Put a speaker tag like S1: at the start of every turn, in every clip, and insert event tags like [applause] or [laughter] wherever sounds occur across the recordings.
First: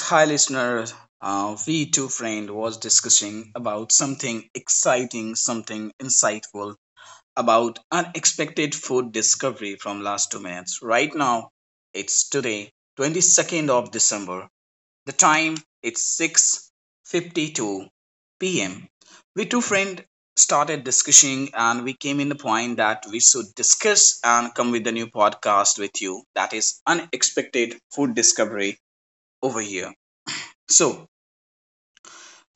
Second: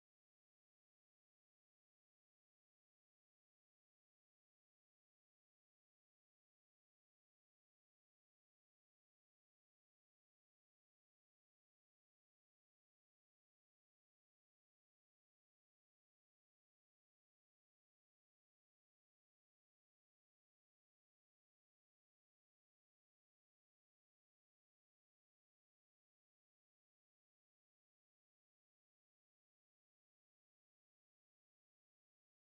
S1: hi listener. We two friend was discussing about something exciting, something insightful about unexpected food discovery from last 2 minutes. Right now, it's today, 22nd of December. The time it's 6:52 p.m. We two friend started discussing and we came in the point that we should discuss and come with a new podcast with you that is unexpected food discovery over here. So,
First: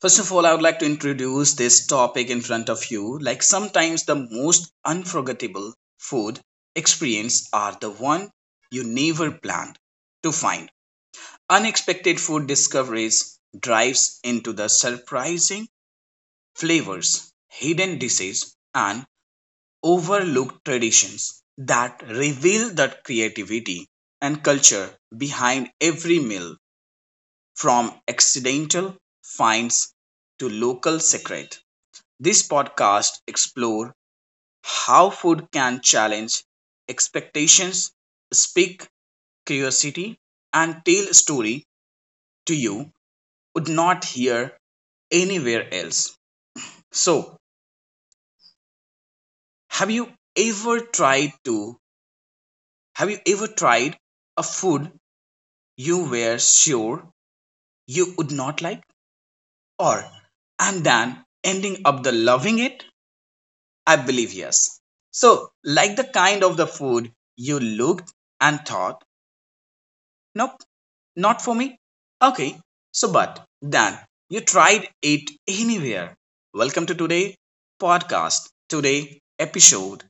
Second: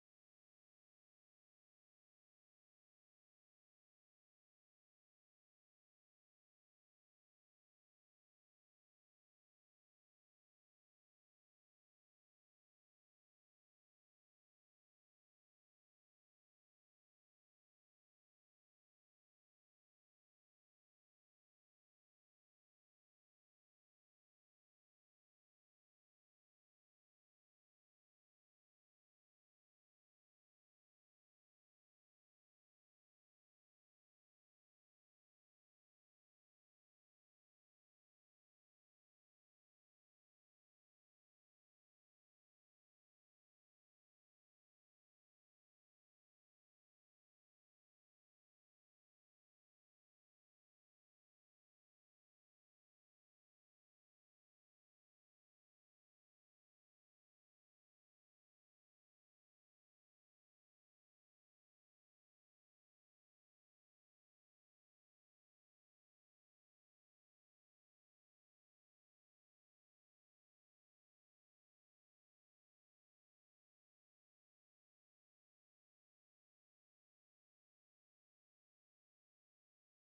S1: first of all, I would like to introduce this topic in front of you. Like, sometimes the most unforgettable food experience are the one you never planned to find. Unexpected food discoveries drives into the surprising flavors, hidden dishes, and overlooked traditions that reveal the creativity and culture behind every meal. From accidental finds to local secret. This podcast explores how food can challenge expectations, speak curiosity, and tell a story to you would not hear anywhere else. So, have you ever tried to have you ever tried a food you were sure you would not like or and then ending up the loving it? I believe yes. So, like the kind of the food you looked and thought, nope, not for me. Okay, so but then you tried it anywhere. Welcome to today podcast. Today episode,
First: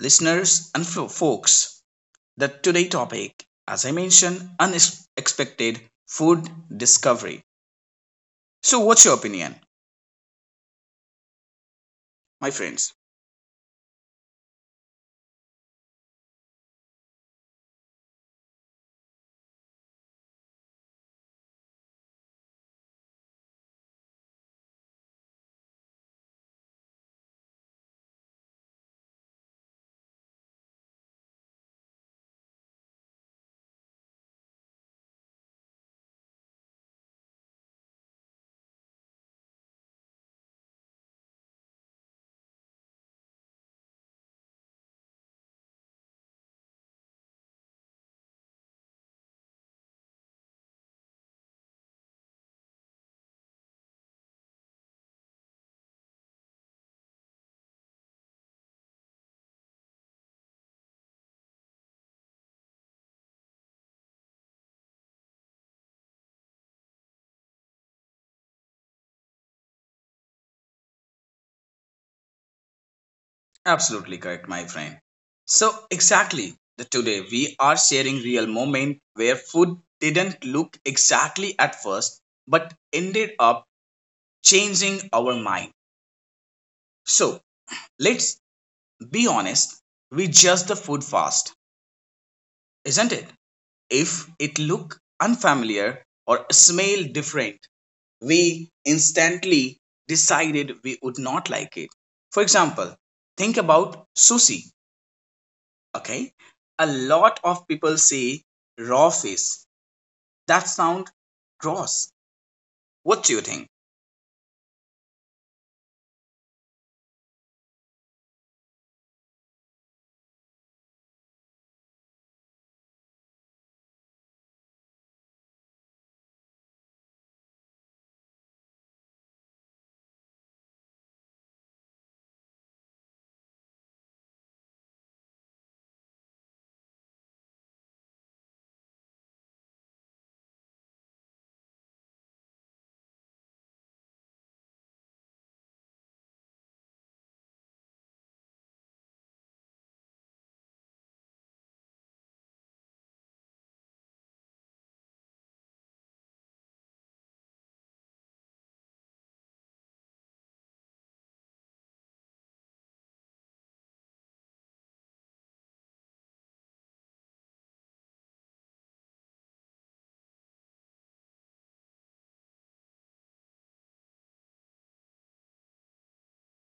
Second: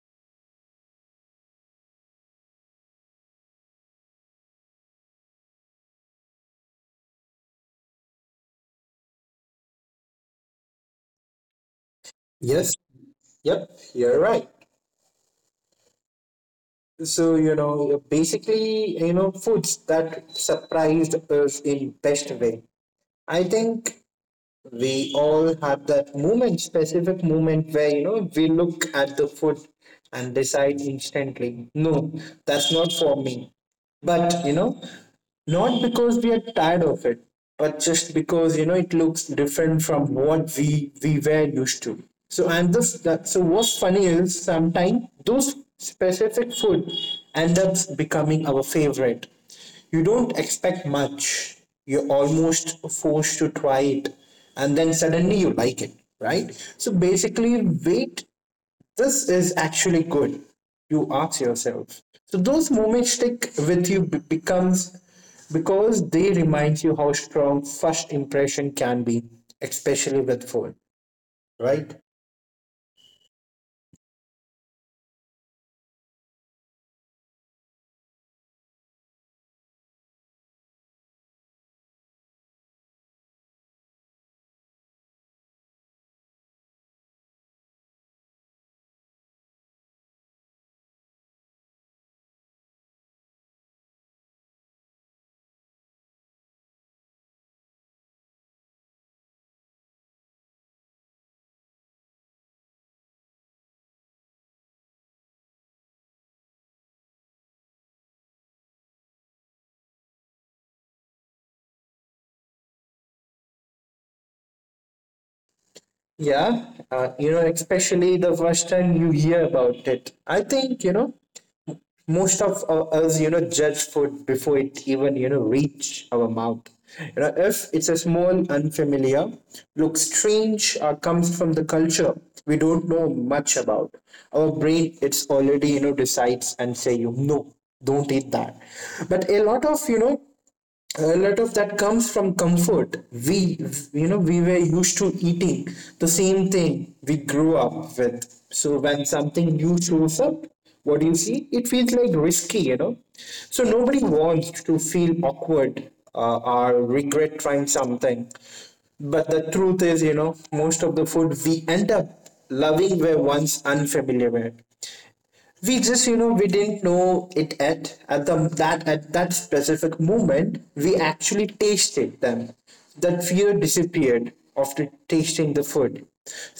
S1: listeners and folks. The today topic, as I mentioned, unexpected food discovery. So, what's your opinion, my
S2: Yes,
S1: friends?
S2: yep, you're right. So, basically, foods that surprised us in best way. I think we all have that moment specific moment where we look at the food and decide instantly no, that's not for me, but not because we are tired of it, but just because it looks different from what we were used to. So and this that so what's funny is sometimes those specific food end up becoming our favorite. You don't expect much. You're almost forced to try it, and then suddenly you like it, right? So basically, wait, this is actually good, you ask yourself. So those moments stick with you becomes because they remind you how strong first impression can be, especially with food, right?
S1: Absolutely correct, my friend. So, exactly. The, today we are sharing real moment where food didn't look exactly at first but ended up changing our mind. So, let's be honest, we judge the food fast, isn't it? If it look unfamiliar or smell different, we instantly decided we would not like it. For example, think about sushi. Okay, a lot of people say raw fish, that sounds gross. What do you think?
S2: Yeah, especially the first time you hear about it. I think, most of us judge food before it even reach our mouth. You know, if it's a small unfamiliar, looks strange, or comes from the culture we don't know much about, our brain, it's already decides and say you no, don't eat that. But a lot of, a lot of that comes from comfort. We We were used to eating the same thing we grew up with. So when something new shows up, what do you see, it feels like risky, so nobody wants to feel awkward or regret trying something. But the truth is, most of the food we end up loving were once unfamiliar. We just, we didn't know it at that specific moment we actually tasted them. That fear disappeared after tasting the food.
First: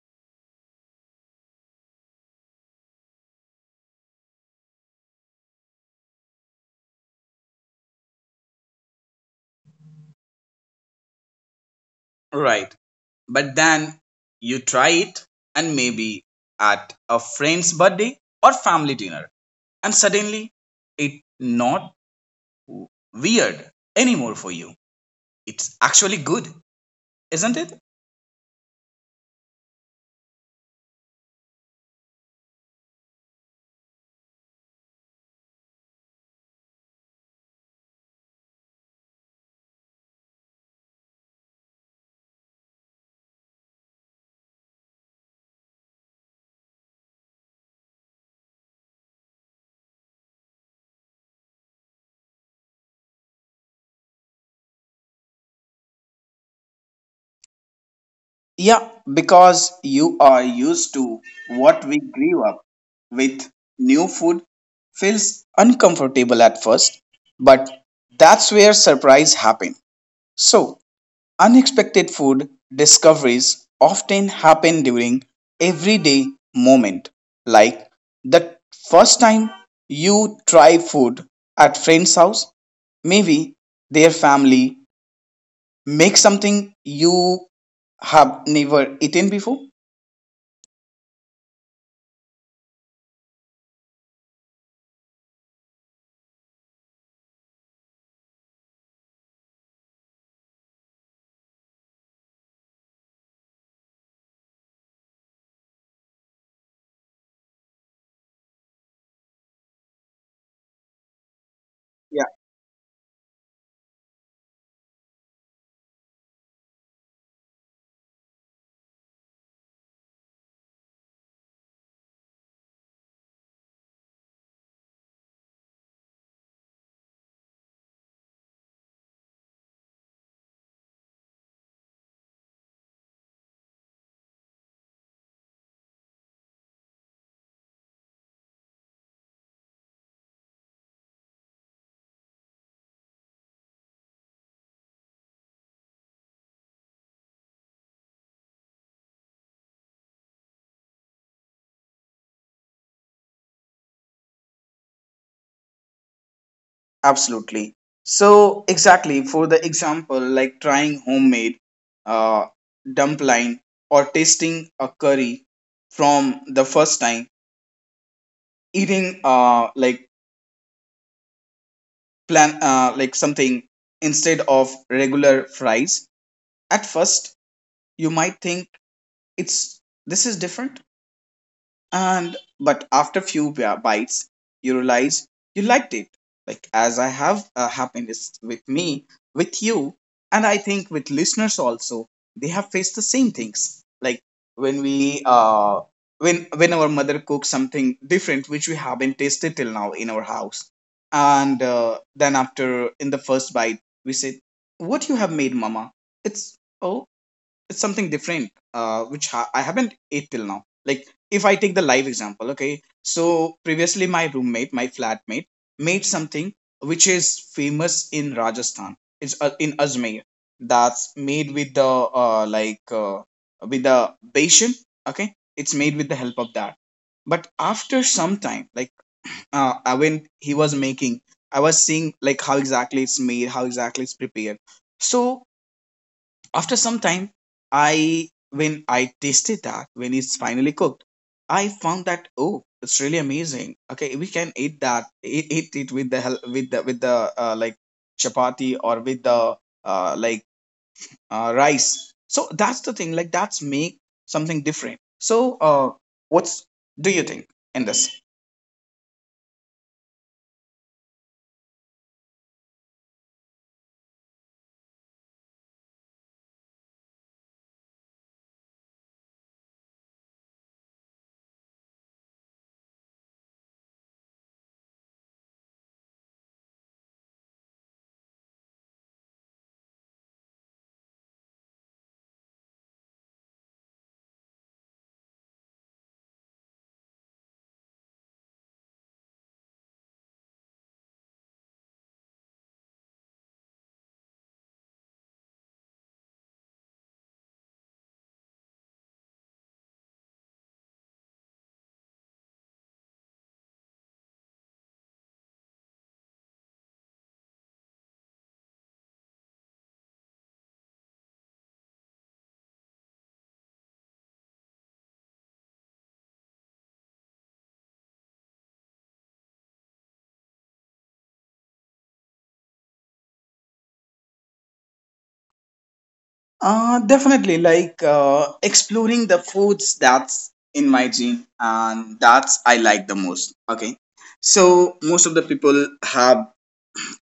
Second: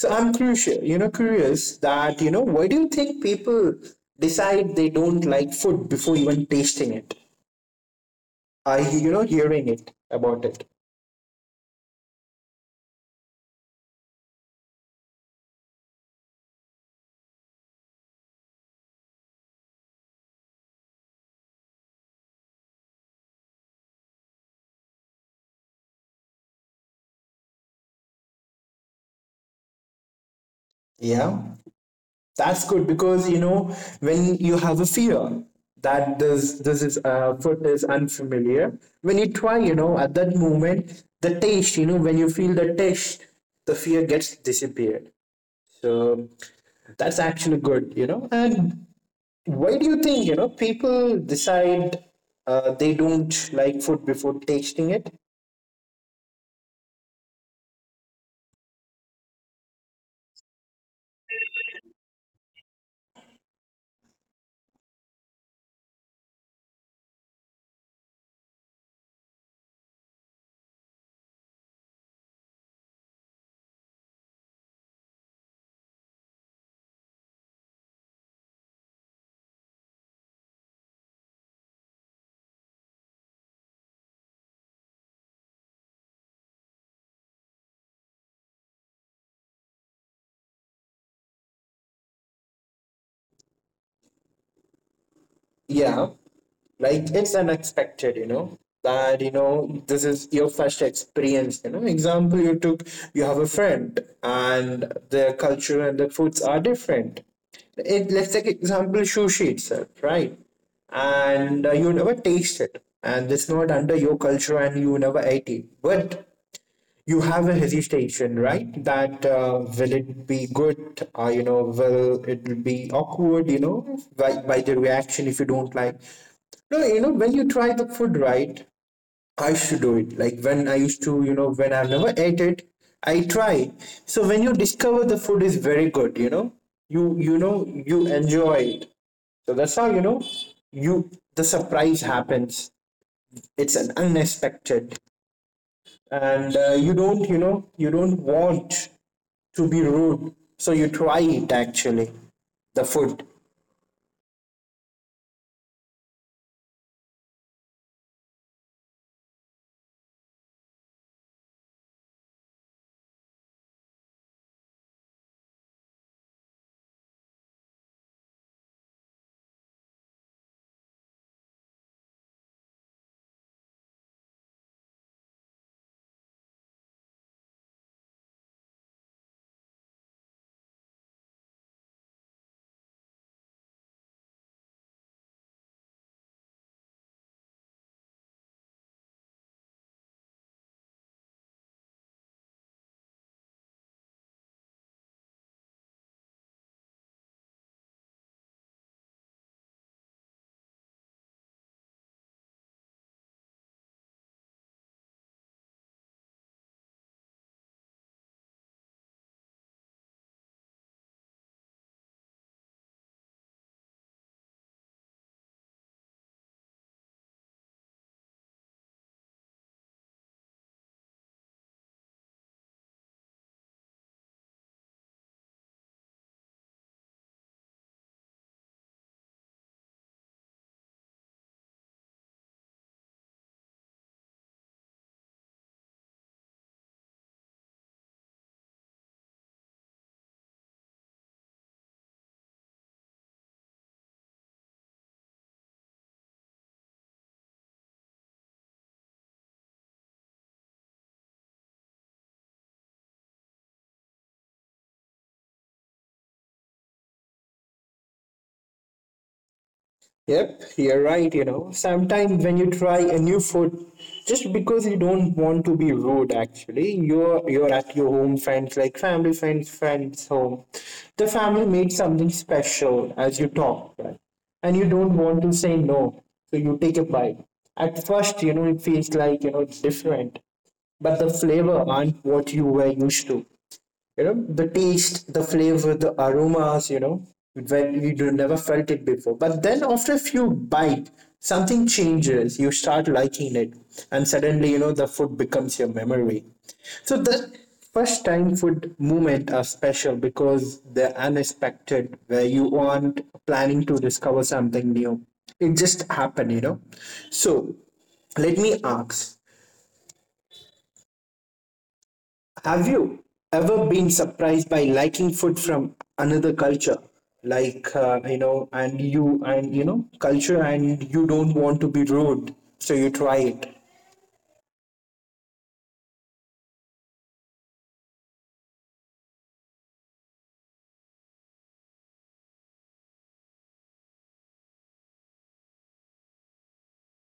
S2: So I'm crucial, curious, that why do you think people decide they don't like food before even tasting it, I hearing it about it?
S1: Right, but then you try it, and maybe at a friend's birthday or family dinner, and suddenly it not weird anymore for you, it's actually good, isn't it?
S2: Yeah, that's good because when you have a fear that this is food is unfamiliar. When you try, at that moment, the taste, when you feel the taste, the fear gets disappeared. So that's actually good, And why do you think people decide they don't like food before tasting it?
S1: Yeah, because you are used to what we grew up with. New food feels uncomfortable at first, but that's where surprise happen. So, unexpected food discoveries often happen during everyday moment, like the first time you try food at friend's house, maybe their family make something you have never eaten before.
S2: Yeah, like it's unexpected, that this is your first experience, example you took. You have a friend and their culture and the foods are different. It, let's take example sushi itself, right? And you never taste it and it's not under your culture and you never ate it, but you have a hesitation, right? That will it be good? Will it be awkward? By the reaction if you don't like. No, when you try the food, right, I should do it. Like when I used to, when I've never ate it, I try. So when you discover the food is very good, you enjoy it. So that's how you the surprise happens. It's an unexpected, and you don't, you don't want to be rude. So you try it actually, the food.
S1: Absolutely. So exactly for the example, like trying homemade uh, dumpling or tasting a curry from the first time, eating like plan like something instead of regular fries. At first, you might think it's this is different, and but after few bites you realize you liked it, like as I have happiness with me with you, and I think with listeners also they have faced the same things. Like when we uh when our mother cooks something different which we haven't tasted till now in our house, and then after in the first bite we said, what you have made mama, it's, oh, it's something different, I haven't ate till now. Like if I take the live example, okay, so previously my roommate, my flatmate made something which is famous in Rajasthan, it's in Ajmer. That's made with the uh, like uh, with the besan. Okay, it's made with the help of that. But after some time, like, when he was making, I was seeing like how exactly it's made, how exactly it's prepared. So after some time, I when I tasted that when it's finally cooked, I found that oh, it's really amazing. Okay, we can eat that, eat it with the with the like chapati, or with the uh, like rice. So that's the thing. Like that's make something different. So what's, do you think in this?
S2: Yep, you're right, Sometimes when you try a new food, just because you don't want to be rude actually, you're at your home friends, like family friends, friends home. The family made something special as you talk, right? And you don't want to say no. So you take a bite. At first, it feels like, it's different. But the flavor aren't what you were used to. You know, the taste, the flavor, the aromas, when you never felt it before, but then after a few bite something changes, you start liking it. And suddenly, the food becomes your memory. So the first time food movement are special because they're unexpected, where you aren't planning to discover something new. It just happened, so let me ask, have you ever been surprised by liking food from another culture? Like, and culture, and you don't want to be rude, so you try it.
S1: Definitely, like exploring the foods that's in my gene, and that's I like the most. Okay, so most of the people have,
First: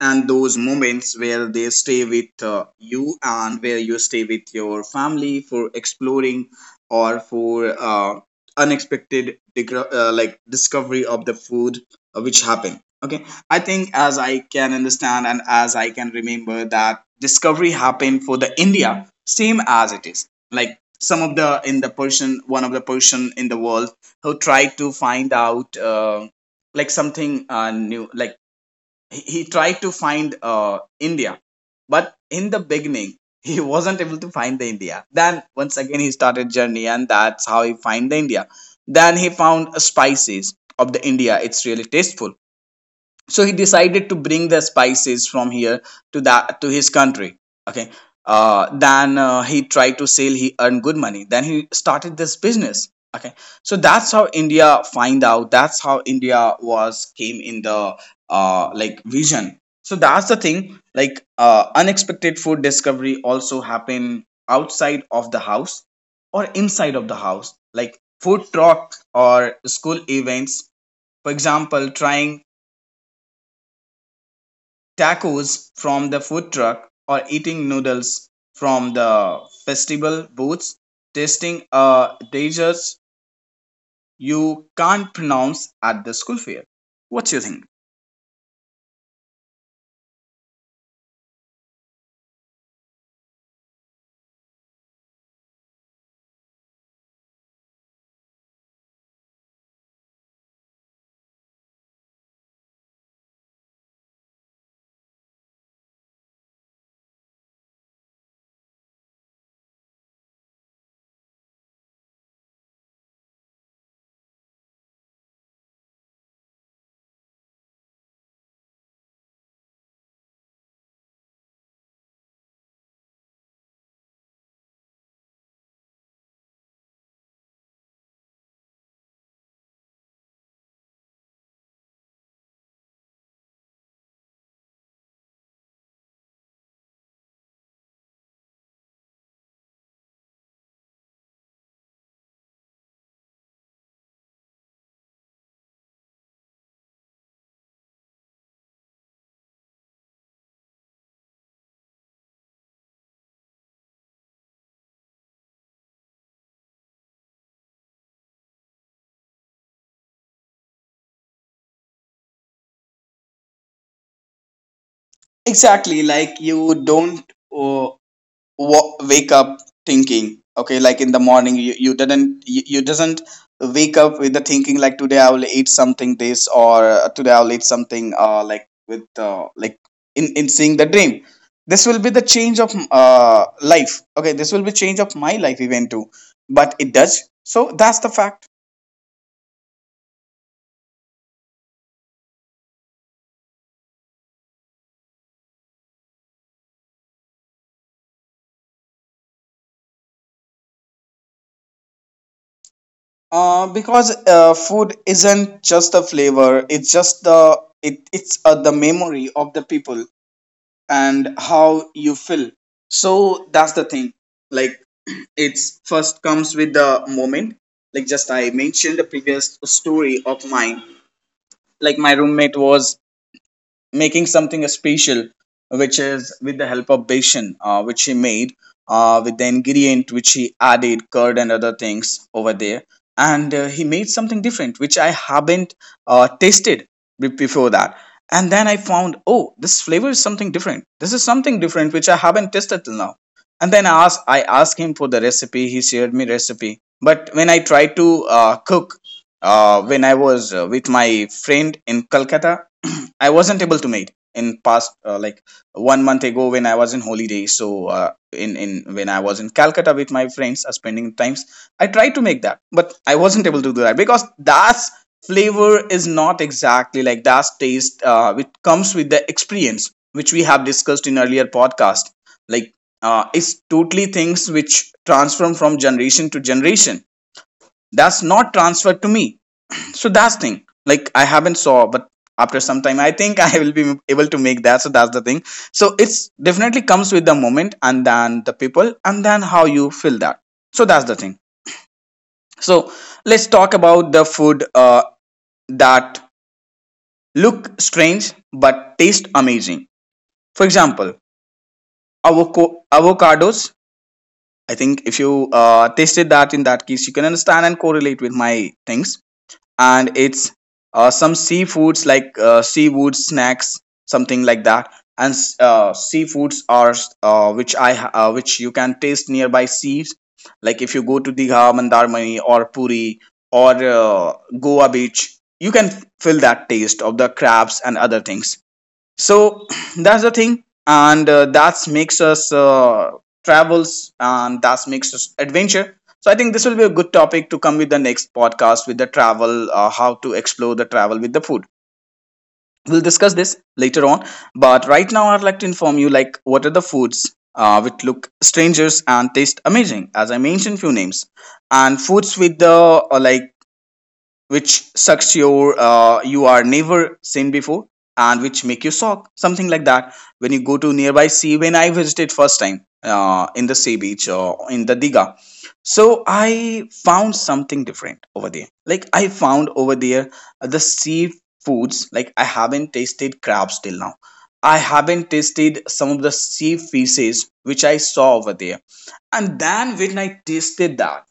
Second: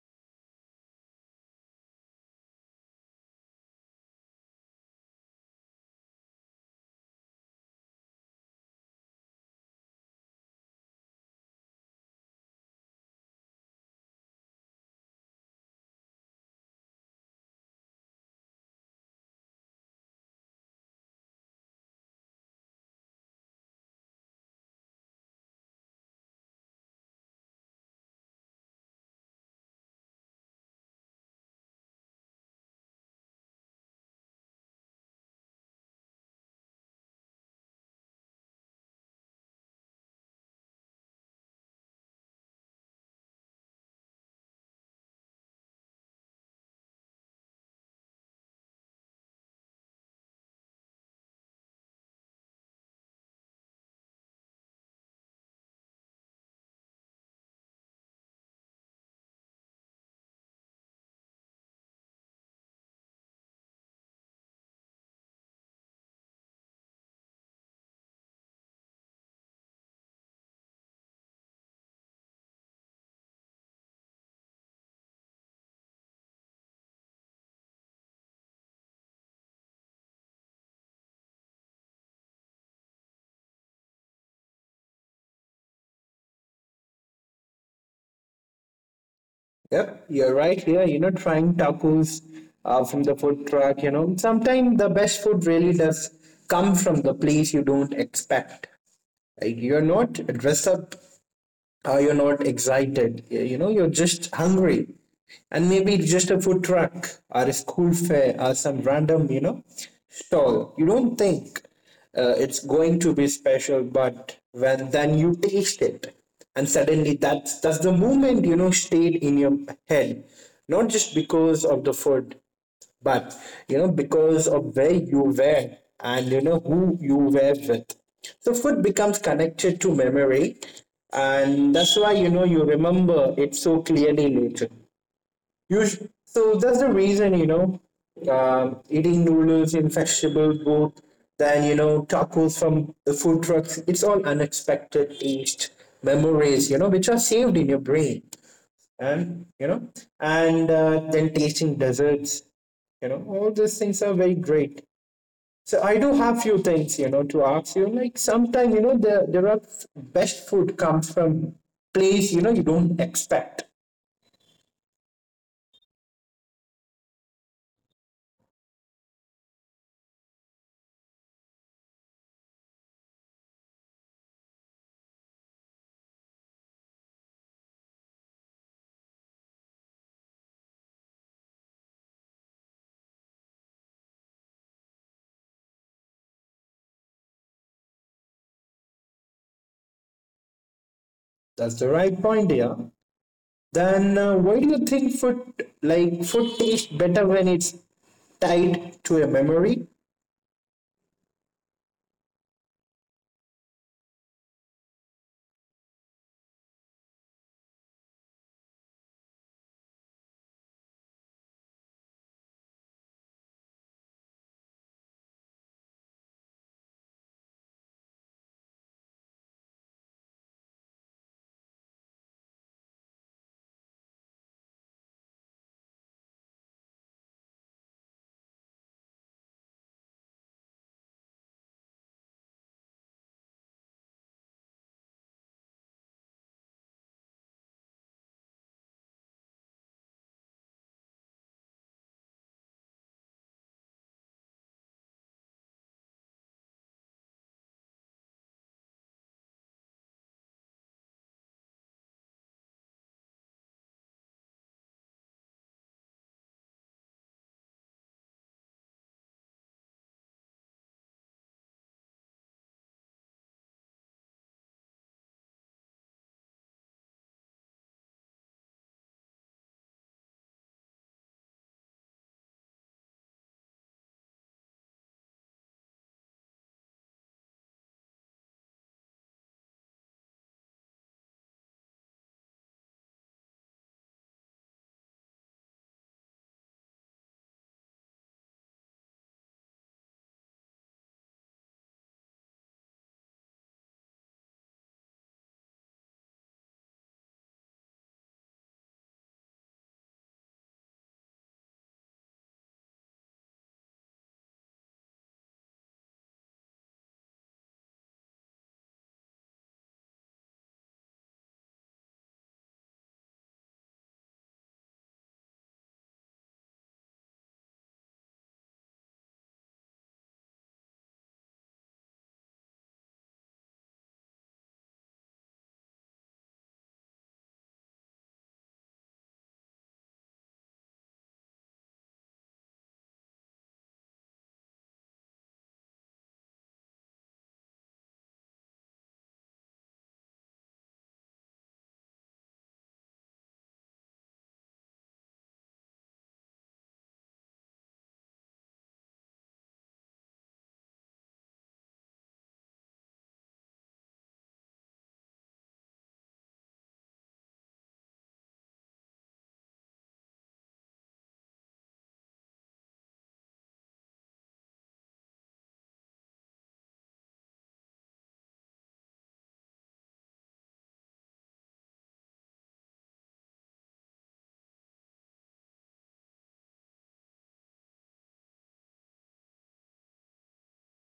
S1: and those moments where they stay with you and where you stay with your family for exploring or for unexpected like discovery of the food which happened. Okay, I think as I can understand and as I can remember, that discovery happened for the India same as it is, like some of the in the person, one of the person in the world who tried to find out like something new, like he tried to find India, but in the beginning [laughs] he wasn't able to find the India. Then once again he started journey, and that's how he find the India. Then he found spices of the India. It's really tasteful, so he decided to bring the spices from here to that, to his country. Okay, then he tried to sell, he earned good money, then he started this business. Okay, so that's how India find out, that's how India was came in the like vision. So that's the thing. Like unexpected food discovery also happen outside of the house or inside of the house, like food truck or school events. For example, trying tacos from the food truck, or eating noodles from the festival booths, tasting a dessert you can't pronounce at the school fair. What you think?
S2: Yep, you're right here, trying tacos from the food truck, Sometimes the best food really does come from the place you don't expect. Like, you're not dressed up, you're not excited. Yeah, you're just hungry, and maybe it's just a food truck or a school fair or some random, stall you don't think it's going to be special. But when then you taste it, and suddenly that's the moment stayed in your head, not just because of the food, but because of where you were and who you were with. So food becomes connected to memory, and that's why you remember it so clearly later. you sh- so that's the reason, eating noodles in vegetable boat, then tacos from the food trucks, it's all unexpected taste memories, which are saved in your brain. And then tasting desserts, all these things are very great. So I do have few things, to ask you. Like, sometimes there are best food comes from place, you don't expect.
S1: Exactly, like you don't uh, wake up thinking, okay, like in the morning you didn't, you doesn't wake up with the thinking like today I will eat something this, or today I will eat something like with like in seeing the dream this will be the change of life. Okay, this will be change of my life even too, but it does. So that's the fact.
S2: That's the right point here. Then why do you think food, food tastes better when it's tied to a memory?
S1: Because food isn't just the flavor, it's just it's the memory of the people and how you feel. So that's the thing. Like [clears throat] it's first comes with the moment. Like just I mentioned the previous story of mine, like my roommate was making something special, which is with the help of Bashan, which he made with the ingredient which he added, curd and other things over there. And he made something different, which I haven't tasted before that. And then I found, oh, this flavor is something different. This is something different which I haven't tasted till now. And then I asked him for the recipe. He shared me recipe. But when I tried to cook, when I was with my friend in Calcutta, [clears throat] I wasn't able to make in past like 1 month ago when I was in holiday. So in when I was in Calcutta with my friends, spending times, I tried to make that, but I wasn't able to do that because that's flavor is not exactly like that taste which comes with the experience which we have discussed in earlier podcast. Like it's totally things which transform from generation to generation, that's not transferred to me. So that's thing, like I haven't saw, but after some time I think [laughs] I will be able to make that. So that's the thing. So it's definitely comes with the moment and then the people and then how you feel that. So that's the thing. So let's talk about the food that look strange but taste amazing. For example, avocados. I think if you tasted that, in that case you can understand and correlate with my things. And it's some seafoods like seafood snacks, something like that. And seafoods are which you can taste nearby seas, like if you go to Digha, Mandarmani or Puri, or Goa beach, you can feel that taste of the crabs and other things. So [clears throat] that's the thing, and that makes us travels, and that makes us adventure. So I think this will be a good topic to come with the next podcast with the travel, how to explore the travel with the food. We'll discuss this later on. But right now I'd like to inform you, like what are the foods which look strangers and taste amazing, as I mentioned few names. And foods with the uh, like which sucks your you are never seen before, and which make you shock something like that. When you go to nearby sea, when I visited first time in the sea beach or in the diga so I found something different over there. Like I found over there the seafoods, like I haven't tasted crabs till now, I haven't tasted some of the sea fishes which I saw over there. And then when I tasted that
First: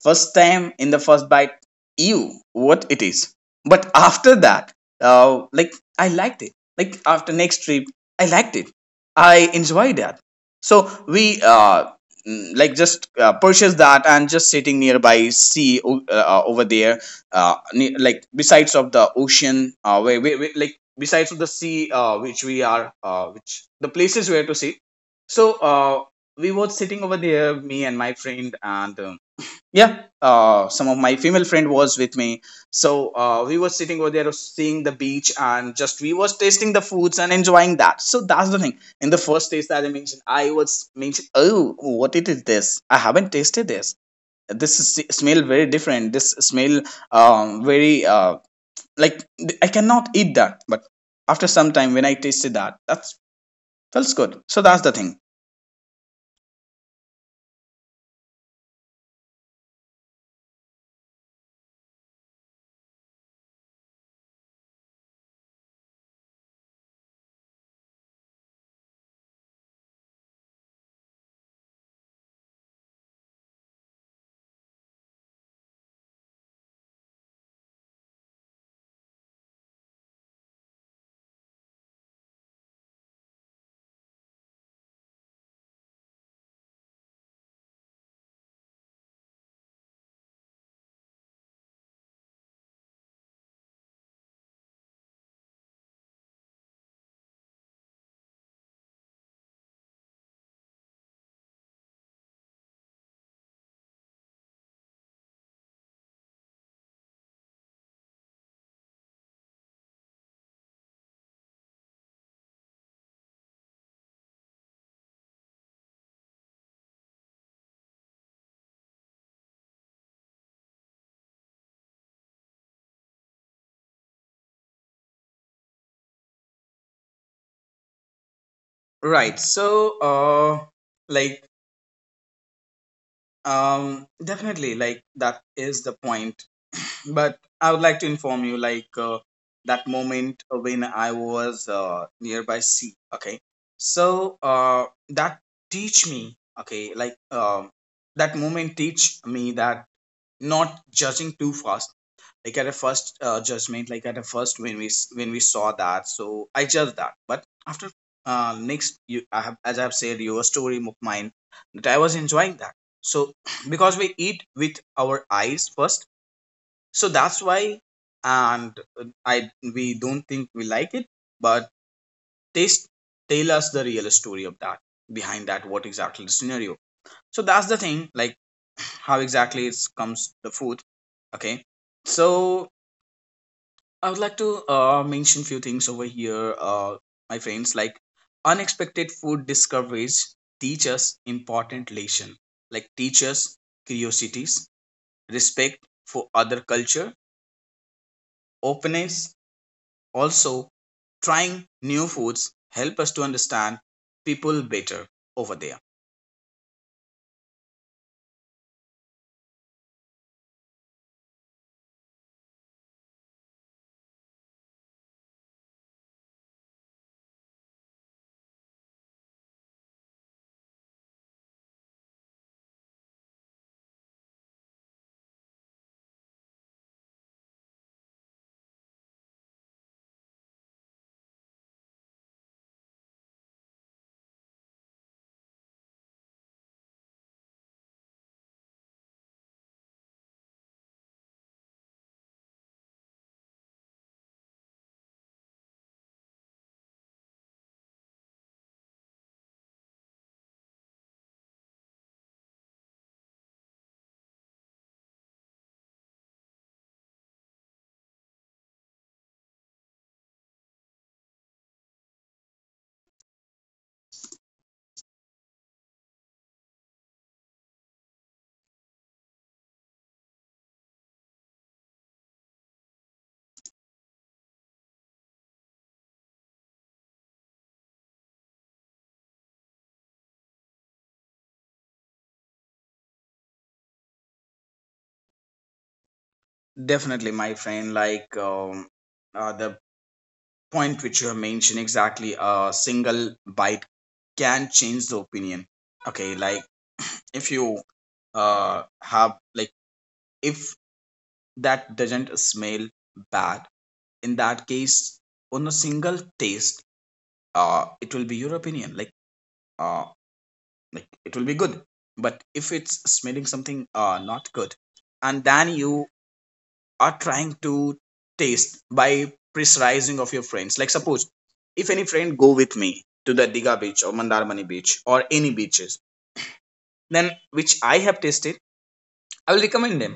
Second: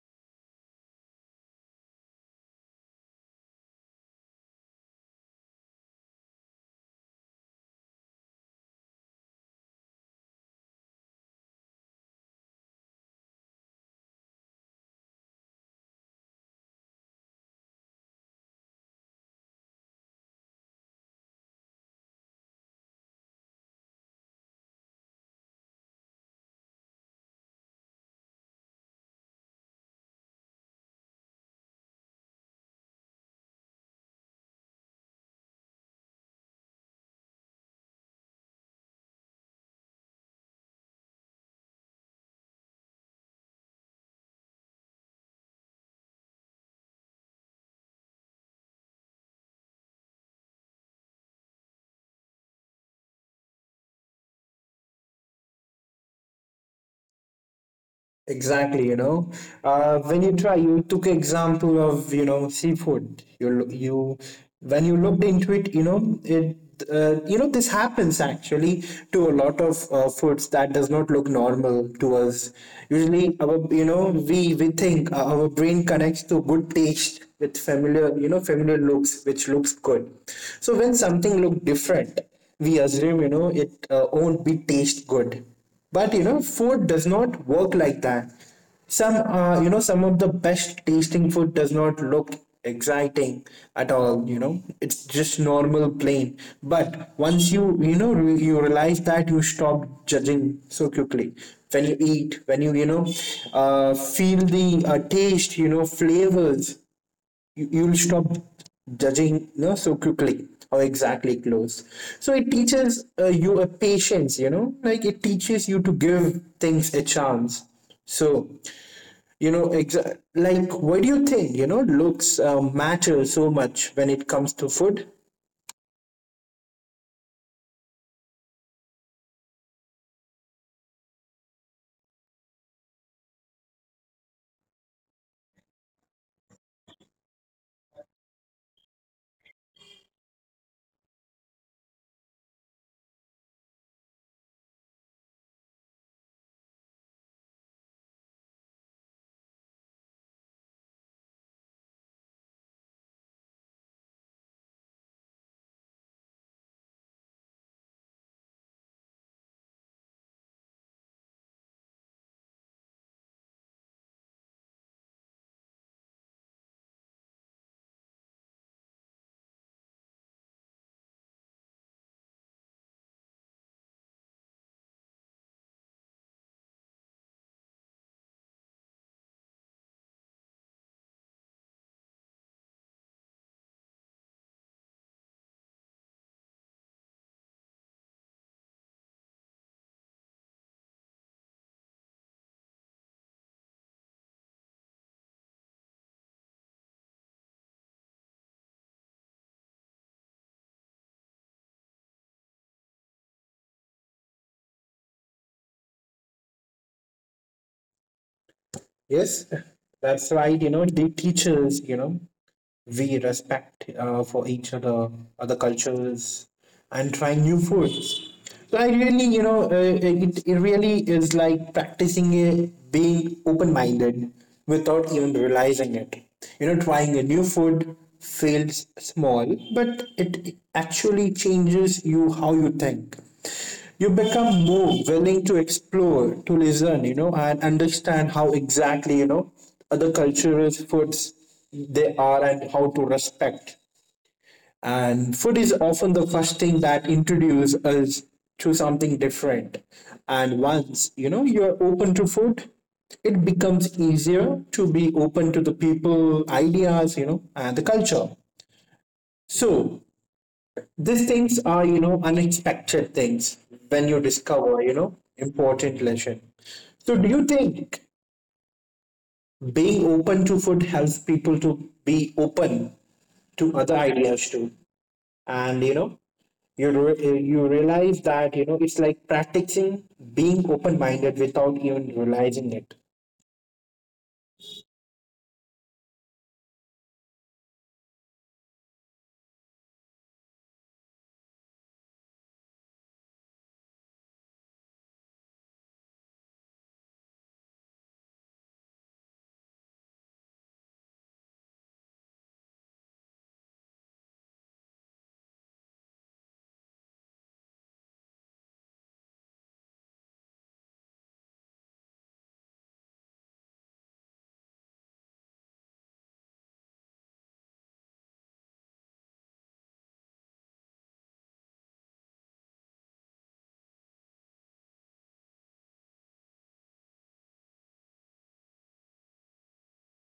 S1: first time, in the first bite, ew, what it is. But after that like I liked it, like after next trip I liked it, I enjoyed that. So we like just purchase that and just sitting nearby sea Over there, like besides of the ocean, where we like besides of the sea, which we are, which the places where to sit. So we were sitting over there, me and my friend, and yeah, some of my female friend was with me. So we were sitting over there seeing the beach and just we was tasting the foods and enjoying that. So that's the thing, in the first taste that I mentioned, I was mentioned, oh what it is this, I haven't tasted this. This is, smell very different, this smell, very like I cannot eat that. But after some time when I tasted that, that felt good. So that's the thing.
S2: Exactly, when you try, you took example of seafood. You, when you looked into it, this happens actually to a lot of foods that does not look normal to us. Usually, our, we think, our brain connects to good taste with familiar, familiar looks, which looks good. So when something look different, we assume, it won't be taste good. But food does not work like that. Some, some of the best tasting food does not look exciting at all. It's just normal, plain. But once you, you realize that, you stop judging so quickly. When you eat, feel the taste, flavors, you'll stop judging, so quickly or exactly close. So it teaches you a patience, like it teaches you to give things a chance. So like what do you think, looks matter so much when it comes to food?
S1: Right, so, uh, like definitely, like that is the point. But I would like to inform you, like that moment when I was nearby sea. Okay, so that teach me. Okay, like that moment teach me that not judging too fast, like at a first judgment, like at a first when when we saw that, so I judged that. But after, next you, I have as I've said your story mine, that I was enjoying that. So [clears throat] because we eat with our eyes first, so that's why. And I, we don't think we like it, but taste tell us the real story of that, behind that, what exactly the scenario. So that's the thing, like [clears throat] how exactly it comes the food. Okay, so I would like to mention few things over here, my friends. Like unexpected food discoveries teach us important lesson. Like teach us curiosities, respect for other culture, openness. Also, trying new foods help us to understand people better over there.
S2: Yes, that's right, they teach us, we respect for each other, other cultures, and trying new foods. So I really, it really is like practicing it, being open minded without even realizing it. Trying a new food feels small, but it actually changes you how you think. You become more willing to explore, to listen, and understand how exactly, other cultures, foods they are and how to respect. And food is often the first thing that introduces us to something different. And once you're open to food, it becomes easier to be open to the people, ideas, and the culture. So these things are, unexpected things, when you discover, important lesson. So do you think being open to food helps people to be open to other ideas too? And you realize that, it's like practicing being open minded without even realizing it.
S1: Definitely, my friend. Like the point which you have mentioned exactly, a single bite can change the opinion. Okay, like if you have like, if that doesn't smell bad, in that case on a single taste, it will be your opinion, uh, like it will be good. But if it's smelling something not good, and then you are trying to taste by pressurizing of your friends. Like suppose if any friend go with me to the Diga Beach or Mandarmani Beach or any beaches, then, which I have tasted, I will recommend them.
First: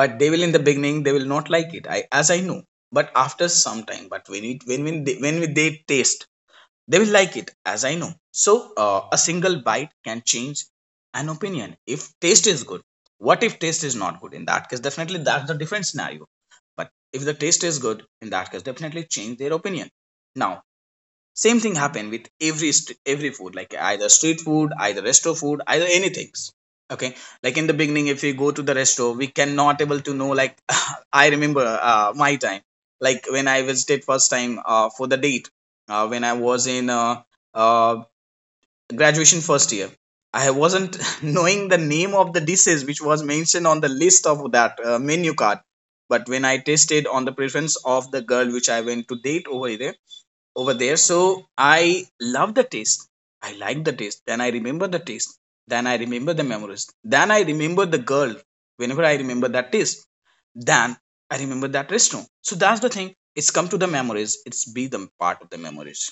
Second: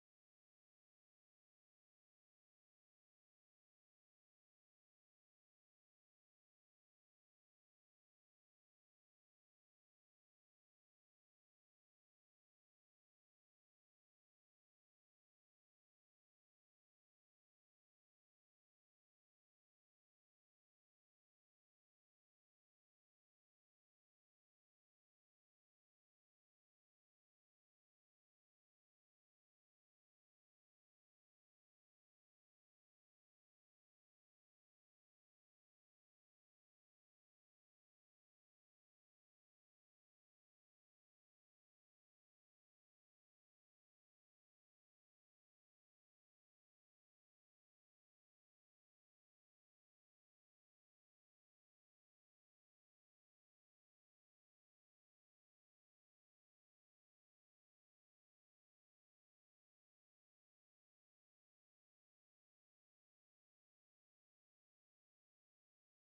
S1: But they will, in the beginning they will not like it, I as I know. But after some time, but when it, when when they taste, they will like it, as I know. So a single bite can change an opinion if taste is good. What if taste is not good? In that case definitely that's the different scenario. But if the taste is good, in that case definitely change their opinion. Now same thing happen with every every food, like either street food, either resto food, either anything. Okay, like in the beginning if we go to the resto, we cannot able to know, like [laughs] I remember my time, like when I visited first time for the date, when I was in uh, graduation first year, I wasn't [laughs] knowing the name of the dishes which was mentioned on the list of that menu card. But when I tasted on the preference of the girl which I went to date over there. So I love the taste. I like the taste. Then I remember the taste. Then I remember the memories. Then I remember the girl. Whenever I remember that taste, then I remember that restaurant. So that's the thing. It's come to the memories. It's be the part of the memories.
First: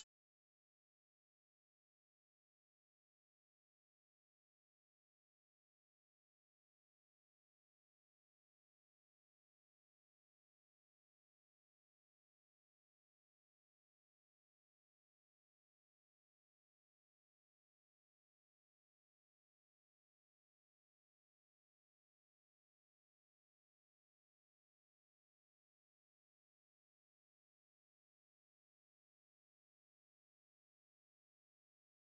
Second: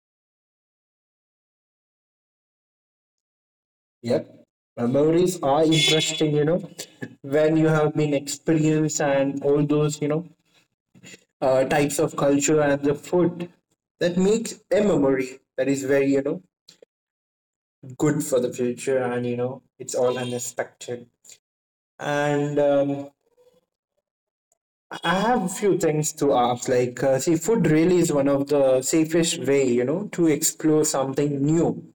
S2: Yep, memories are interesting, when you have been experienced and all those, types of culture and the food, that makes a memory that is very, good for the future. And it's all unexpected. And I have a few things to ask. Like, see, food really is one of the safest way, to explore something new.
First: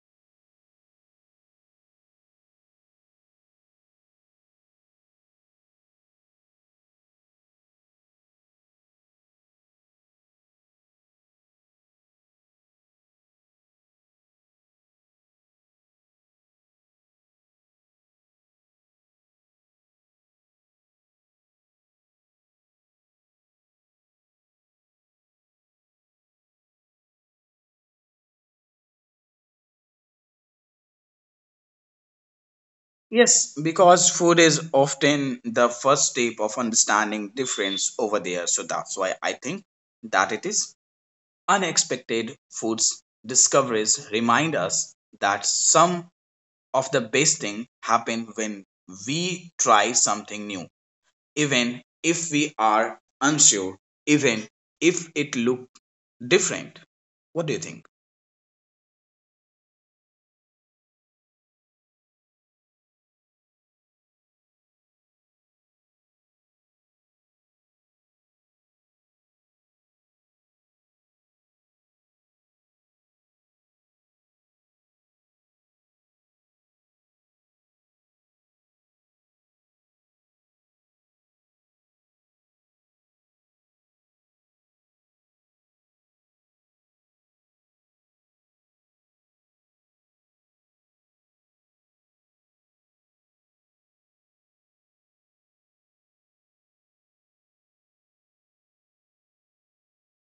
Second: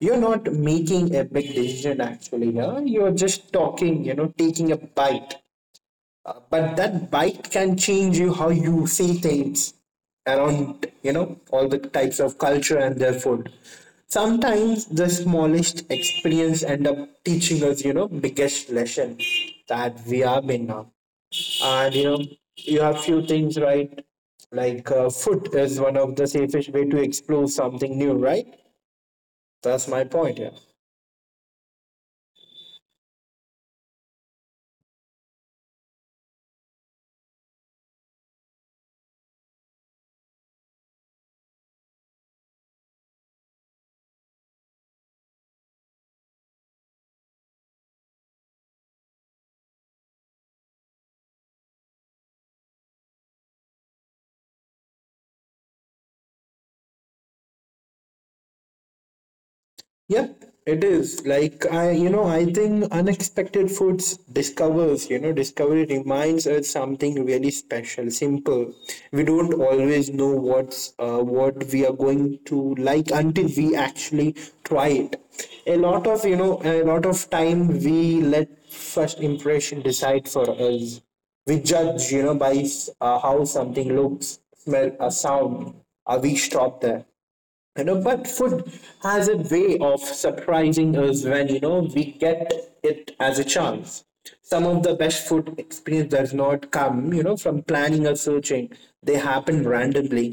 S2: You're not making a big decision actually here. You're just talking, taking a bite. But that bite can change you how you see things around, all the types of culture and their food. Sometimes the smallest experience end up teaching us, biggest lesson that we have been now. And you have few things right, like food is one of the safest way to explore something new, right? That's my point. Yeah,
S1: Yes, because food is often the first step of understanding difference over there. So that's why I think that it is, unexpected foods discoveries remind us that some of the best thing happen when we try something new, even if we are unsure, even if it look different. What do you think?
S2: yep, it is. Like I, I think unexpected foods discovers, discovery reminds us something really special, simple. We don't always know what's what we are going to like until we actually try it. A lot of time we let first impression decide for us. We judge, by how something looks, smell, a sound. We stop there, but food has a way of surprising us when we get it as a chance. Some of the best food experience does not come from planning or searching. They happen randomly.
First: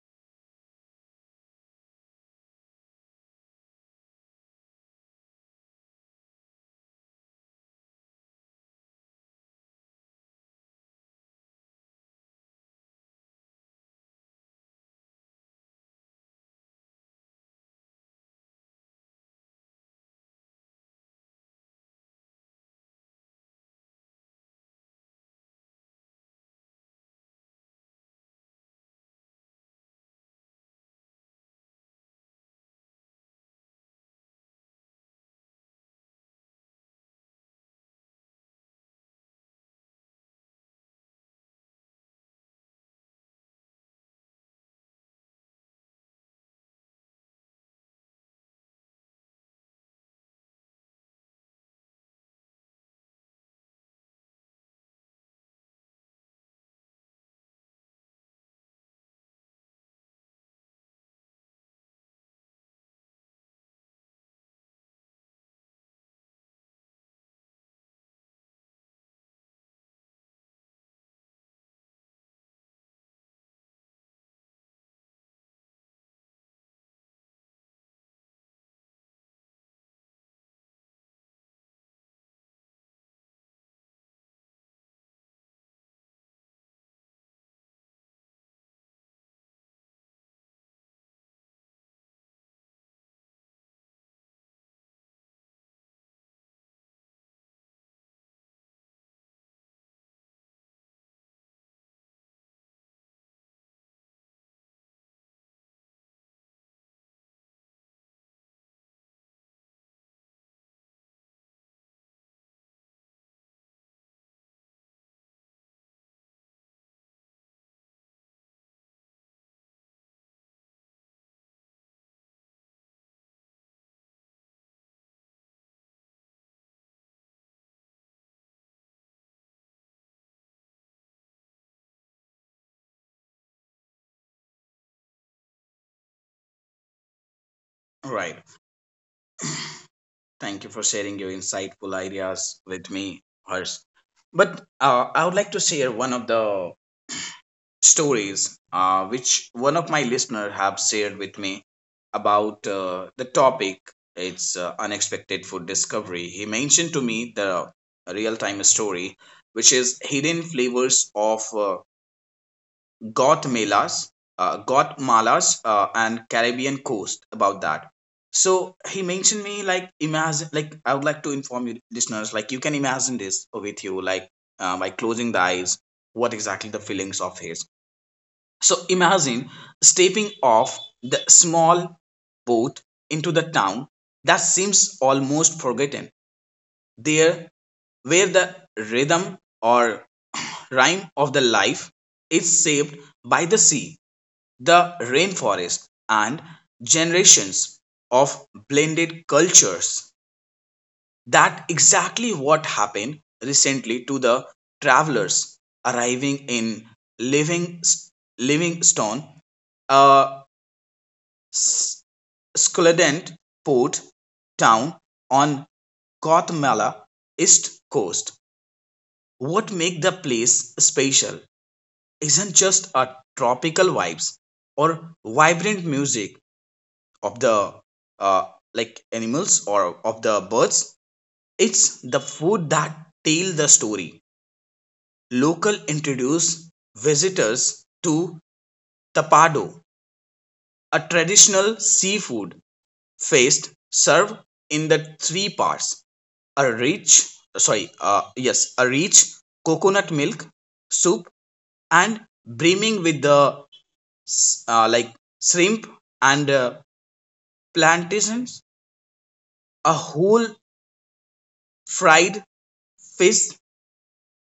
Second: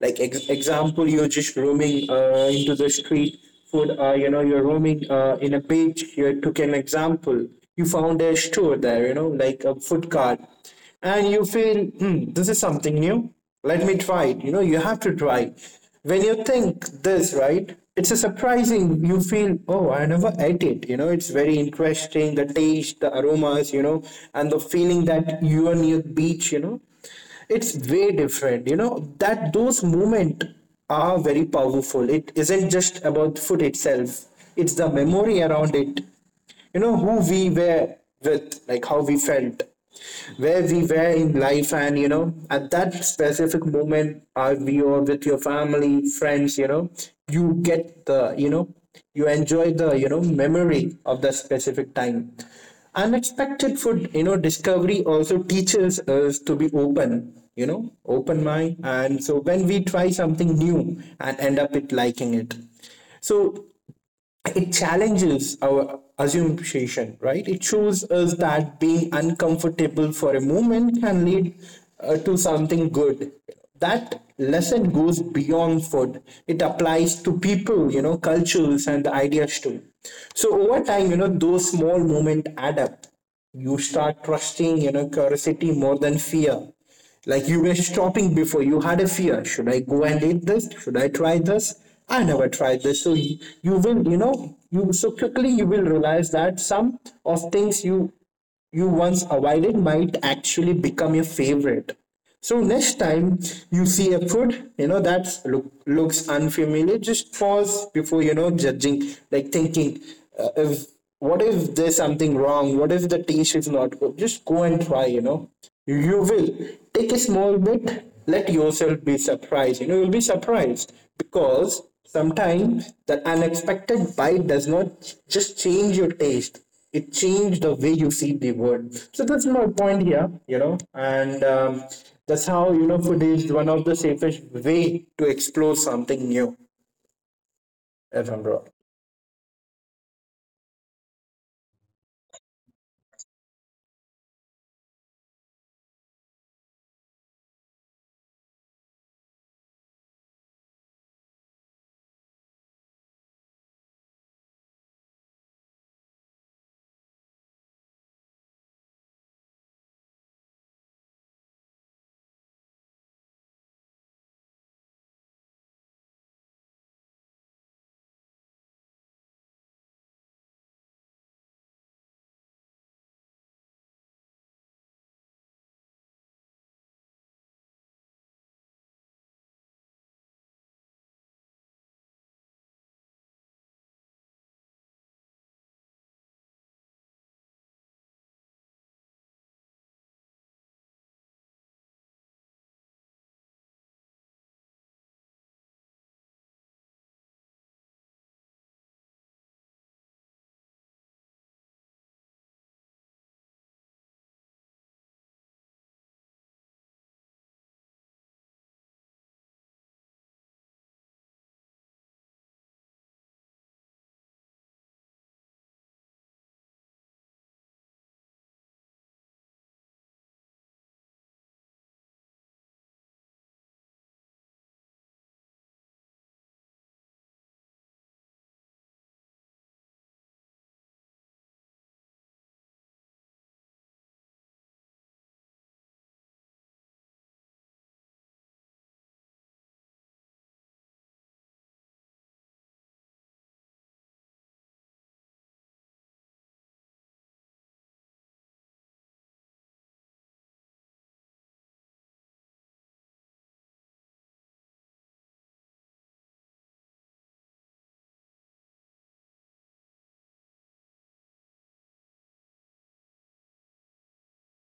S2: Like example, you're just roaming into the street food. You're roaming in a beach, you took an example. You found a store there, like a food cart. And you feel, hmm, this is something new. Let me try it. You have to try. When you think this, right, it's a surprising. You feel, oh, I never ate it. It's very interesting, the taste, the aromas and the feeling that you are near beach, it's way different. That those moments are very powerful. It isn't just about food itself, it's the memory around it. Who we were with, like how we felt, where we were in life, and at that specific moment, are we or with your family, friends you get the, you enjoy the memory of that specific time. Unexpected food discovery also teaches us to be open, open mind. And so when we try something new and end up it liking it, so it challenges our assumption, right? It shows us that being uncomfortable for a moment can lead to something good. That lesson goes beyond food. It applies to people, cultures and ideas too. So over time, those small moments add up. You start trusting, curiosity more than fear. Like you were stopping before, you had a fear. Should I go and eat this? Should I try this? I never tried this. So you so quickly you will realize that some of things you once avoided might actually become your favorite. So next time you see a food, that looks unfamiliar, just pause before judging, like thinking, if what if there's something wrong? What if the taste is not good? Just go and try, you know. You will take a small bit, let yourself be surprised. You'll be surprised because sometimes the unexpected bite does not just change your taste, it changed the way you see the world. So that's my point here and that's how food is one of the safest way to explore something new.
S1: All
S2: If I'm
S1: right,
S2: wrong.
S1: thank you for sharing your insightful ideas with me, hers. But I would like to share one of the stories, which one of my listeners have shared with me about the topic. It's unexpected food discovery. He mentioned to me the real time story, which is hidden flavors of Guatemalas, Guatemala's and Caribbean coast about that. So he mentioned me, like imagine, like I would like to inform you listeners, like you can imagine this with you, like by closing the eyes, what exactly the feelings of his. So imagine stepping off the small boat into the town that seems almost forgotten. There, where the rhythm or rhyme of the life is shaped by the sea, the rainforest, and generations of blended cultures. That exactly what happened recently to the travelers arriving in Living, Livingstone, a Skuldent port town on Guatemala east coast. What makes the place special isn't just a tropical vibes or vibrant music of the, uh, like animals or of the birds. It's the food that tell the story. Local introduce visitors to tapado, a traditional seafood feast served in the three parts, a rich, sorry, yes a rich coconut milk soup and brimming with the like shrimp and plantains, a whole fried fish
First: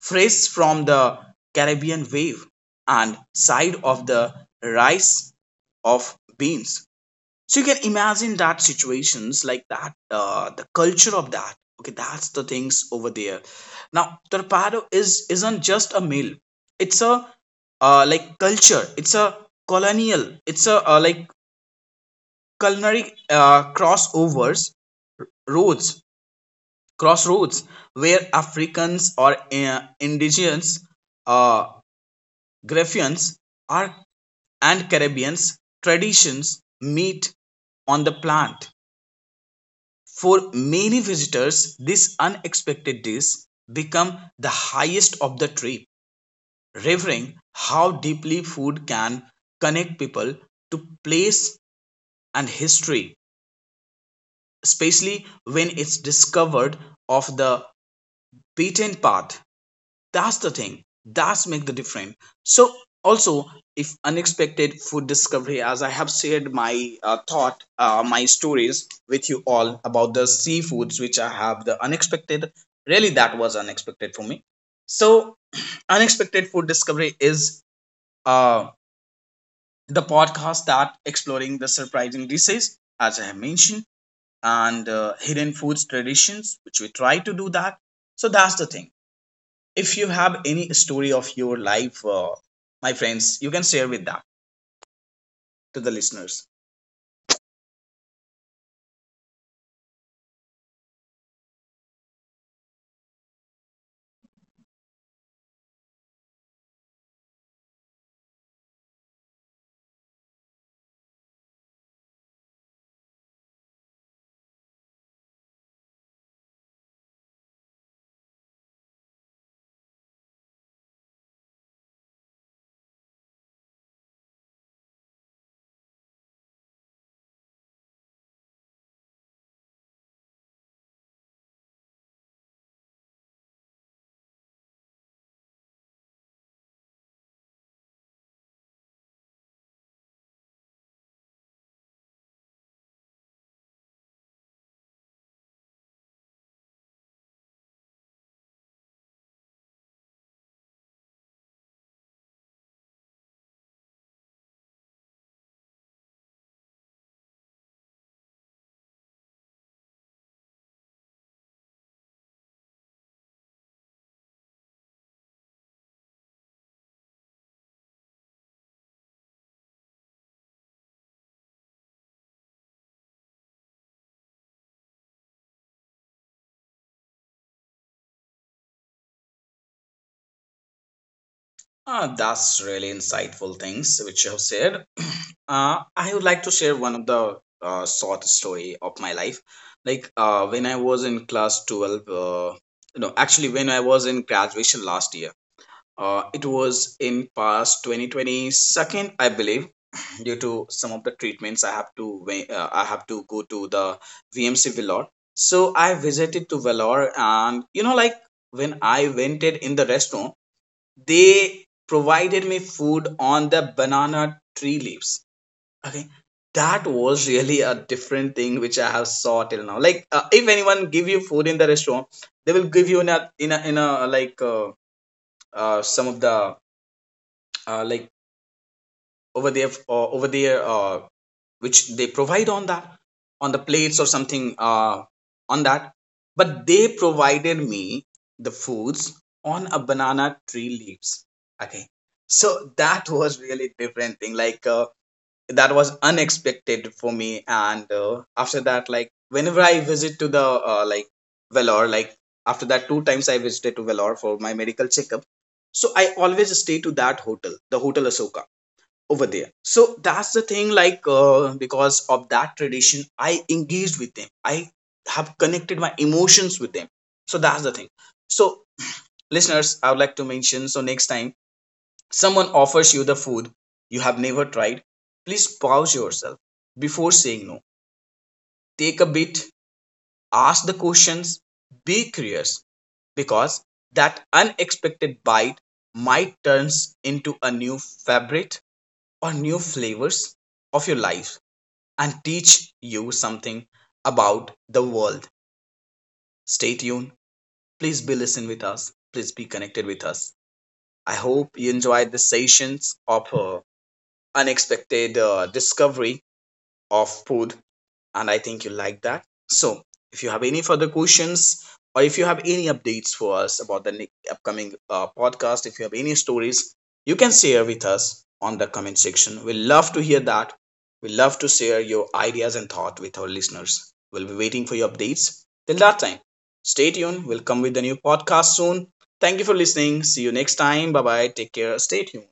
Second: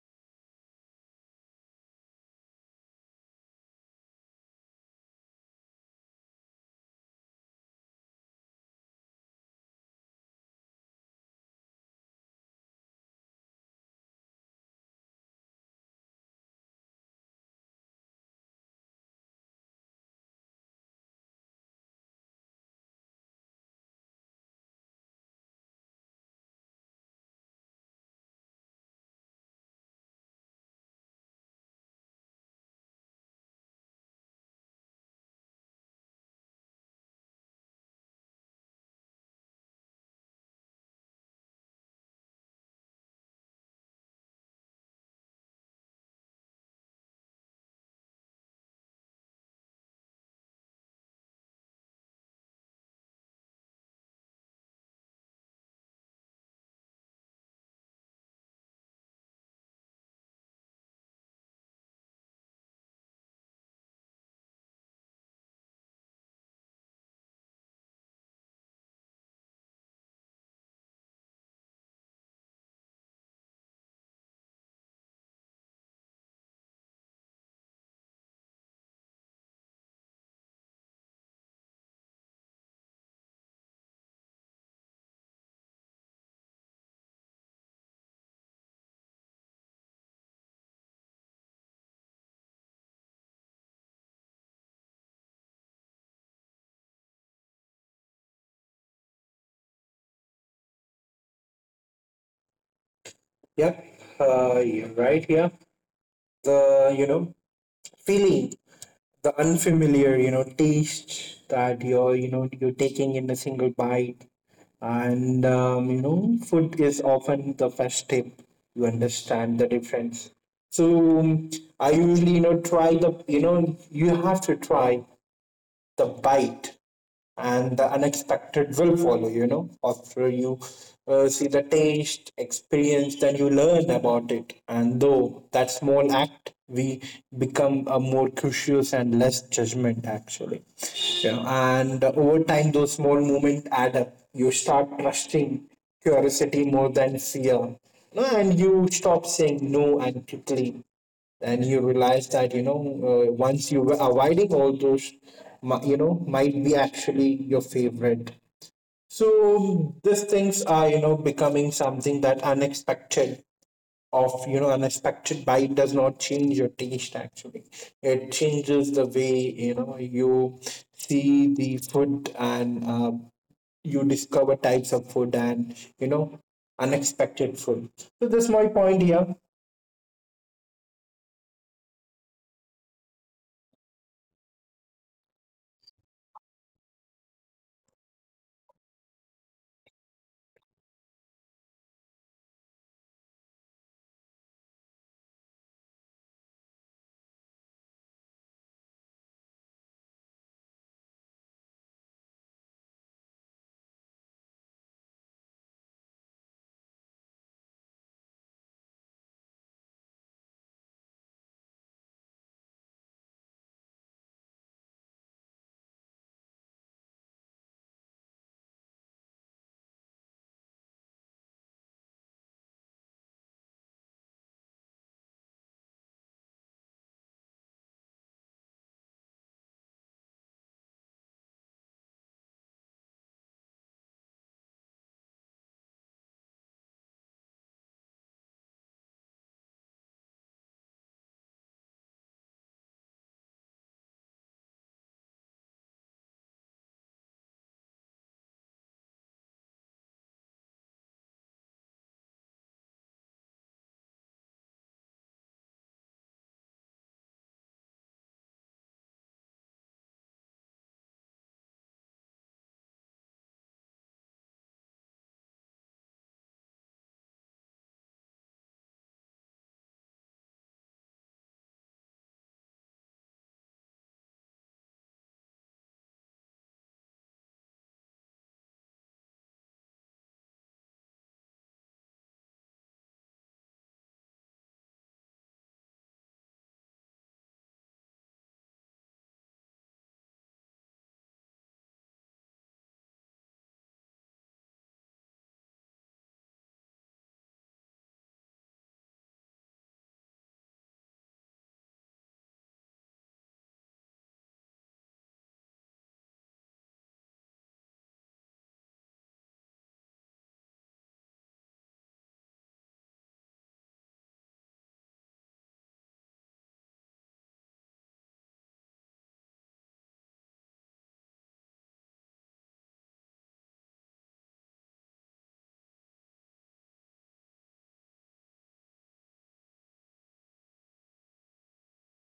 S1: fresh from the Caribbean wave, and side of the rice of beans. So you can imagine that situations like that, the culture of that. Okay, that's the things over there. Now, torpedo is isn't just a meal. It's a, like culture. It's a colonial. It's a, like culinary crossovers roads, crossroads, where Africans or indigenous uh, Grecians are, and Caribbeans traditions meet on the plant. For many visitors, this unexpected dish becomes the highest of the trip, revealing how deeply food can connect people to place and history, especially when it's discovered off the beaten path. That's the thing, that's make the difference. So also, if unexpected food discovery, as I have shared my thought, my stories with you all about the seafoods, which I have the unexpected, really that was unexpected for me. So unexpected food discovery is uh, the podcast that exploring the surprising dishes, as I have mentioned, and hidden foods traditions which we try to do that. So that's the thing. If you have any story of your life, my friends, you can share with that to the listeners.
S2: Yeah, you're right here. The feeling the unfamiliar, taste that you're you know you're taking in a single bite. And food is often the first step. You understand the difference. So I usually, try the, you have to try the bite, and the unexpected will follow. After you see the taste, experience, then you learn about it. And though that small act, we become a more curious and less judgment actually. Yeah. And over time, those small moments add up. You start trusting curiosity more than fear. No, and you stop saying no and quickly. And you realize that once you were avoiding all those, might be actually your favorite. So these things are becoming something that unexpected of unexpected bite does not change your taste actually. It changes the way you see the food, and you discover types of food, and unexpected food. So that's my point here.
S1: That's really insightful things which you have said. [clears throat] I would like to share one of the short story of my life. Like when I was in class 12, no, actually when I was in graduation last year, it was in past 2022nd, I believe. Due to some of the treatments I have to I have to go to the VMC Vellore. So I visited to Vellore, and you know, like when I went in the restaurant, they provided me food on the banana tree leaves. Okay, that was really a different thing which I have saw till now. Like if anyone give you food in the restaurant, they will give you in a, in a like some of the, like over there, which they provide on that, on the plates or something, on that. But they provided me the foods on a banana tree leaves. Okay, so that [laughs] was really different thing. Like that was unexpected for me. And after that, like whenever I visit to the, like Vellore, like after that 2 times I visited to Vellore for my medical checkup. So I always stay to that hotel, the Hotel Asoka, over there. So that's the thing, like because of that tradition I engaged with them. I have connected my emotions with them. So that's the thing. So listeners, I would like to mention, so next time someone offers you the food you have never tried, please pause yourself before saying no. Take a bit, ask the questions, be curious, because that unexpected bite might turns into a new fabric or new flavors of your life and teach you something about the world. Stay tuned. Please be listen with us. Please be connected with us. I hope you enjoyed the sessions of, unexpected discovery of food, and I think you like that. So, if you have any further questions, or if you have any updates for us about the upcoming podcast, if you have any stories, you can share with us on the comment section. We love to hear that. We love to share your ideas and thought with our listeners. We'll be waiting for your updates. Till that time, stay tuned. We'll come with a new podcast soon. Thank you for listening. See you next time. Bye bye. Take care. Stay tuned.